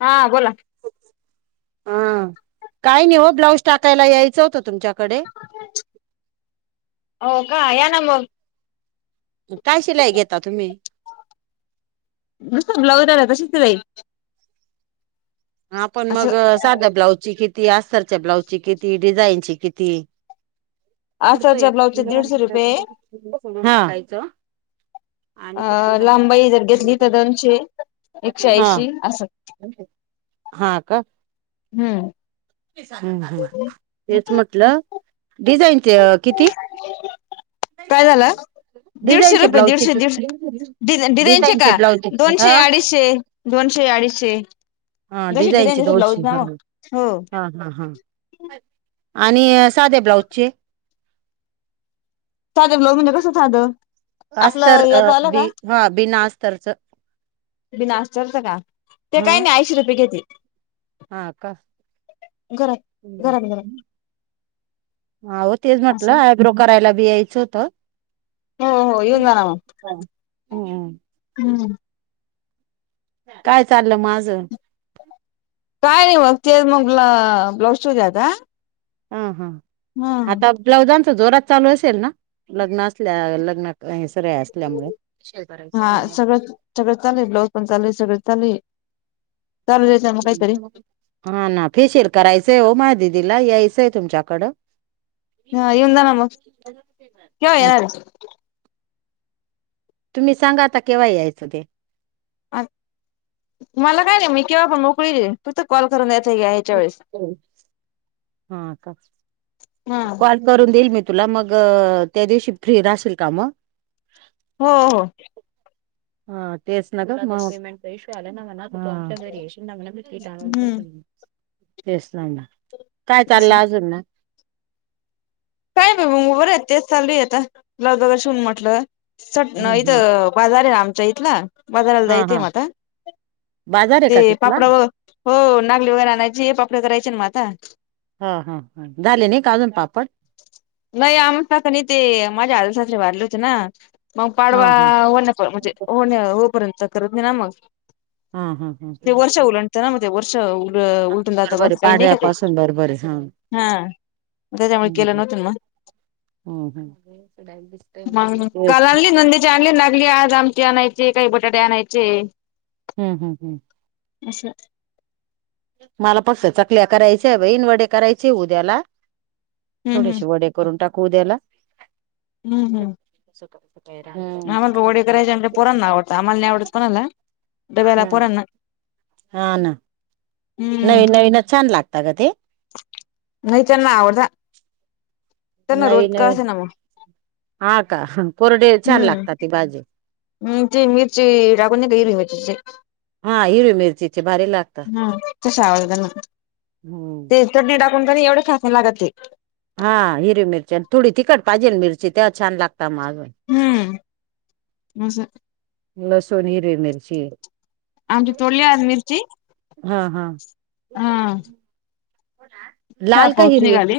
हा बोला. आं, काही नाही ओ ब्लाऊज टाकायला यायचं होतं तुमच्याकडे. हो का, या ना मग. उम काय शिलाई घेता तुम्ही? नुसत ब्लाउज राहीलं तशीच शिलाई. हां पण असं. मग साध्या ब्लाउजची किती अस्तरच्या ब्लाउजची किती डिझाईनची किती अस्तर च्या ब्लाउजचे दीडशे रुपये हा अ लांब बाही जर घेतली तर दोनशे, एकशे हा ऐंशी असं. हा का हम्म. तेच म्हटलं डिझाईनचे किती? काय झालं दीडशे डिझाईनचे रुपये, ब्लाउजचे दीडशे, दीडशे किती डिझाईन, डिझाईनचे का ब्लाउजचे दोनशे हा अडीचशे दोनशे, अडीचशे हा जशी डिझाईनचे डिझाईन जशी दोनशे ब्लाउज ना हा हो हा हा हां आणि साध्या ब्लाऊजचे सध्या ब्लाऊज चे म्हणजे कसं साधं आपलं अस्तर याच आलं का बीना अस्तरचं बिना अस्तर चे का? ते हा काही नाही ऐंशीे रुपये घेते. हा का घरात हम् घरात घरात अहो तेच म्हटलं असं आयब्रो करायला बि यायचं होत. हो, हो येऊन जावा मग हम्म हम् काय चाललं माझं? काय नाही बघ ते मग ब्लाऊज शिवला होता. हा, हां आता ब्लाउजांच जोरात चालू असेल ना लग्न असल्या लग्न काय आहे सगळे असल्यामुळे शेजारीच हा म्हणा. सगळं सगळं चालू आहे, ब्लाउज पण चालू आहे, सगळं चालू आहे. चालू द्यायचं मग काहीतरी हा ना फेशियल करायचंय हो माहा दिदीला यायचंय तुमच्याकडं हा येऊन जा ना मग केव्हा येणार आहे. तुम्ही सांगा आता केव्हा यायचं ते अ मला काय नाही मी केव्हा पण मोकळीच आहे. फक्त कॉल करून या ताई यायच्या वेळेस हा का हां कॉल करून देईल मी तुला मग त्या दिवशी फ्री राशील का मगं हो, हो हा तेच न पेमेंट इशू आला ना घरच्या घरी हम्म तेच ना काय चाललं अजून मग? काय नाही बरं आहेत तेच चालू आहे आता ब्लाउज शिवून म्हटलं सट मग इथं बाजार आहे आमच्या इथला बाजाराला जा हा येते हा म आता बाजार आहे का ते तिथला पापड व हो नागली वगैरे आणायची हे पापडे करायचे ना मग आता हा, हा झाले नाही अजून पापड? नाही आमचं का नाही ते माझ्या आजसासरे वारले होते ना. मग हा पाडवा हा होण्या म्हणजे होण्या होपर्यंत करत नाही ना मग ह हा हा ते वर्ष ह उलटतं ना मग ते वर्ष उल उलटून जातं बरोबर बस आहे काही नाही पाडव्या का ते पाासून बरोबर आहे हां हा त्याच्यामुळे केलं नव्हतं मग हं दिसतंय चायनीज लागली आज आमची आणायचे काही बटाटे आणायचे. हम्म हम् हम् असाच मला फक्त चकल्या करायच्या बाई वडे करायचे उद्याला हम्म हम्म थोडेसे वडे करून टाकू उद्याला हम्म हम्म काय आम्हाला वडे करायचे आल्या पोरांना आवडंत आम्हाला नाही आवडत कोणाला डब्याला हम्म पोरांना. हा ना नवीन नवीन छान लागता ग ते. लय त्यांना आवडतं. त्यांना रोज नवीन का नवीन असेना मग. हा का कोरडे छान हम्म लागतात ती भाजी. हम्म ती मिरची टाकून नाही हिरवी मिर्ची हा हिरवी मिरचीचे भारी लागतात हम्म, तसा आवडते त्यांना. हम्म चटणी टाकून क एवढे चासयं लागत ते. हा हिरवी मिरची आणि थोडी तिखट भाजी मिरची तेव छान लागत माग. हम्म असं. लसूण हिरवी मिरची. आमची तोडली आज मिरची हा हा. हा लाल का हिरवे आहे.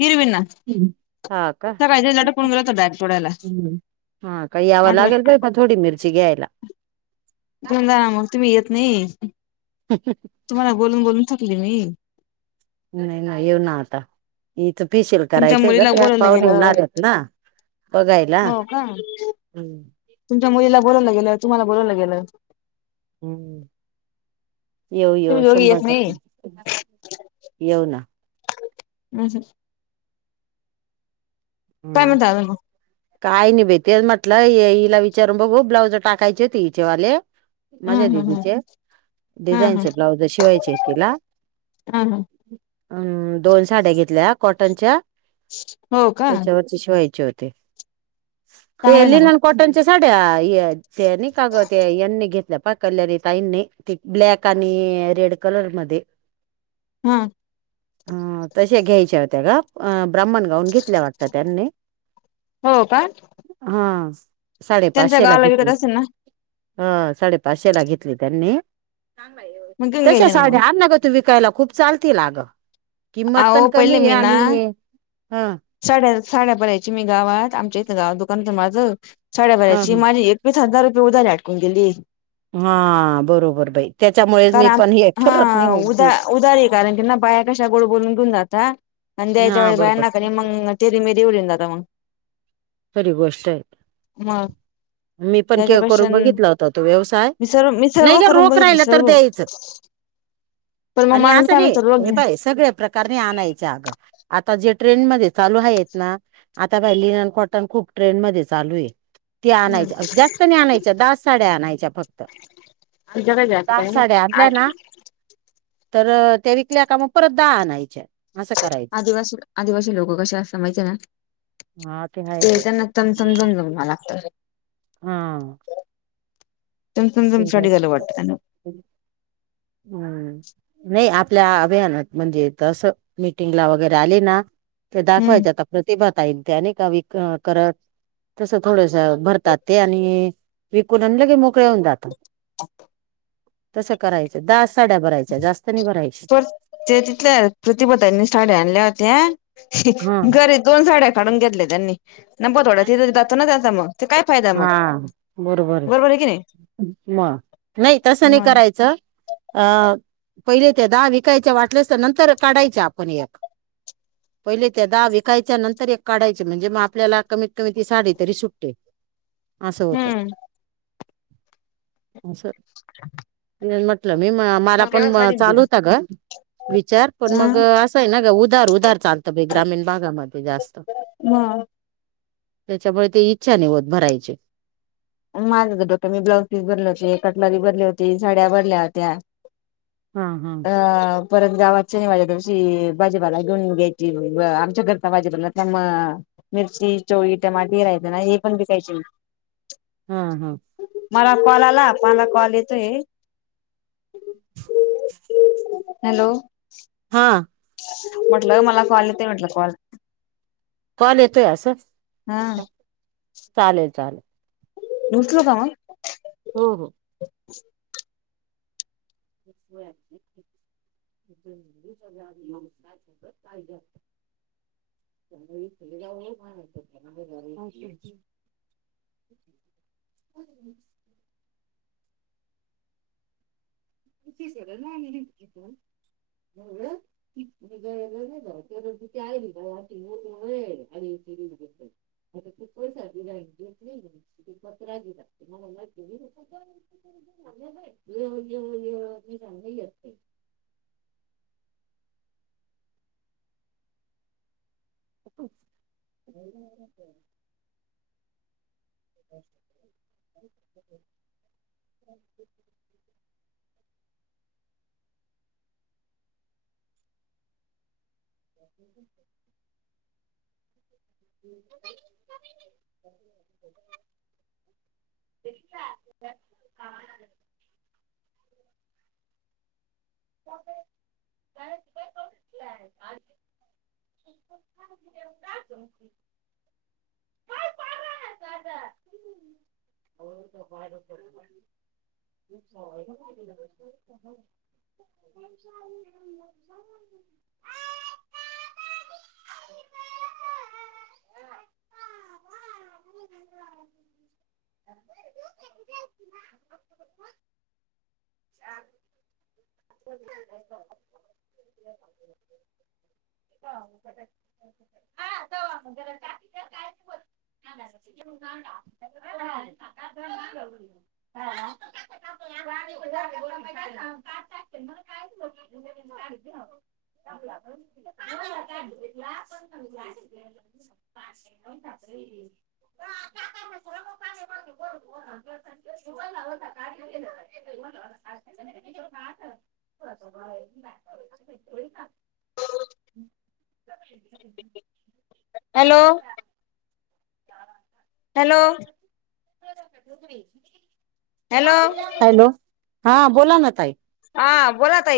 हिरवे. हम्म हा का. डायरेक्ट पळुन जातो डायपोटला. हम्म हा काय याव लागेल बाई म थोडी मिरची घ्यायला. तुम्ही जा, मग तुम्ही येत नाही. अच्छ अचा. [unintelligible] तुम्हाला बोलून बोलून थकली मी. नाही नाही येऊन आता. इच पिशीयल तुमच्या करायचंय मुलीला ग बोलवलं पाहुणे गेलं येणार आहेत ना बघायला. हा. हम्म. तुमच्या मुलीला बोवलं गेलं तुम्हाला बलावलं गेलं. हम्म, येऊ येऊ तुम्ही दोघी शंभर येत नाही टक्के, येऊ. हम्म काय हम्म. म्हणता अजून मग काय नाही बाई तेच म्हटलं हिला विचारून बघू ब्लाउज टाकायची होती हिचेवाले. हा माझ्या हा हा दिदीचे हा हा डिझाईनचे ब्लाउज शिवायचे तिला. हा हा. अम दोन साड्या घेतल्या कॉटनच्या. हो का त्याच्यावरती शीवायचे होते. ते चांगलंय ना मग लिलन कॉटनच्या साड्या न का ते यांनी घेतल्या पा कल्यारी ताईन नाही ती ब्लॅक आणि रेड कलर मध्ये. हा. ह तश्या घ्यायच्या होत्या ग अ ब्राह्मण गाऊन घेतल्या वाटत. त्यांनी हा हो का हा. त्यांच्या साडेपाचशे ला गावाला घेतली विकत हो. असेल ना ह साडेपाचशे ला घेतली त्यांनी, मग घेऊन तशा घ्यायचे ना मग साड्या आपल्याला विकायला खूप चालती अगं, किंमत पण अहो पहिले कमी मी ना आणि ह साड्या, साड्या भराची मी गावात आहात आमच्या इथं गावात दुकानत माझं साड्या बऱाची ह माझी वीस हजार रुपये उद्यारी आटकून गेली. हा बरोबर बाई त्याच्यामुळे मी पण हे ठरत नाही हो. उदारी कारण त्यां बाया कशा गोड बोलून घेउन जातात आणि द्याच्या हा वळी बरोबर बायांना मग तेेरी मेरी येऊन जातो मग. खरी गोष्ट आहेत. मग मी पण त्याच्यापेक्षा करून बघितला होत तो व्यवसाय मी सर्व मी नाही सर्व ग करून रोख बघितली राहिला तर सर्व द्यायचं. पण मग आणि माणूस असं काय नाही म्हणतो हे रोज पाय सगळ्या प्रकार. कारणे आणायच्या आता जे ट्रेनमध्ये चालू आहेत ना आता राहिली खूप ट्रेन मध्ये चालू आहे ते आणायच्या जास्त नाही आणायच्या दहा साड्या आणायच्या फक्त. अ जग जात दहा काय ना साड्या आ. आणल्या ना तर त्या विकल्या कामा परत दहा आणायच्या असं करायचं आदिवासी आदिवासी लोक कशा असतात माहिती आहे ना हा आहे ते बाई. त्यांना तमतमतम जम मला लागतं हा चमचम हा जमसाठी झालं वाटतं त्यांना हा नाही आपल्या अभियानात म्हणजे तस मीटिंगला वगैरे आले ना ते हम्म दाखवायचे आता प्रतिभा ताईन ते आणि का व करत तसं थोडस भरतात ते आणि विकून आणि लगे मोकळ्या होतात तसं करायचं दहा साड्या भरायच्या जास्त नाही भरायच्या पर ते तिल्या प्रतिभाताईंनी साड्या आणल्या होत्या हा घरी दोन साड्या फाडून घेतलं त्यांनी नप थोडा ते जातो ना त्याचा मग ते काय फायदा मग बरोबर आहे की नाही म नाही तसं नाही मग करायचं अ पहिले त्या दहा विकायच्या वाटल्यास तर नंतर काढायच्या आपण एक पहिले त्या दहा विकायच्या नंतर एक काढायचे म्हणजे मग आपल्याला कमीत कमी ती साडे तरी सुट्टते असं होत त हम्म स हंहं म्हटलं मी मला पण चालू होता ग विचार पण मग ना ग उधार उधार चालतं ग्रामीण भागामध्ये जास्त ह त्याच्यामुळे ते इच्छा नि होत भरायची माझं तर डोकं मी ब्लाउज पीस भरले होते कटलरी भरली होती साड्या भरल्या होत्या हा हा अ परत गावाातच नाही माझ्या दिवशी भाजीपाला घेऊन घ्यायची आमच्या घरता भाजीपाला त्यामुळे मिरची चवळी टमाटे राहायची नाही हे पण विकायचं हा हा मला कॉल आला मला कॉल येतोय हे हो हॅलो हा म्हटलं मला कॉल येते म्हटलं कॉल कॉल येतोयसं हा चालेल चालेल उचलू का मग हो हो हा हा का [unintelligible] [unintelligible] [inaudible] क ना नि [unintelligible] त आ [unintelligible] खूप पैसा मला माहि ये ये मी ये. हं [inaudible] ह [inaudible] ह [inaudible] [unintelligible] तेेता [unintelligible] का [unintelligible] [unintelligible] हं [unintelligible] [inaudible] असं [unintelligible] [unintelligible] ते तूं घेतलायस का? हात. हो. बाळा जाव [unintelligible] टाक मला कायच [unintelligible] [unintelligible] लाण आम्हाला का पण [unintelligible] का [unintelligible] का असं बरो [unintelligible] हम्म. [unintelligible] हॅलो. हॅलो. हॅलो हॅलो,, हा बोला ना ताई. हा बोला तई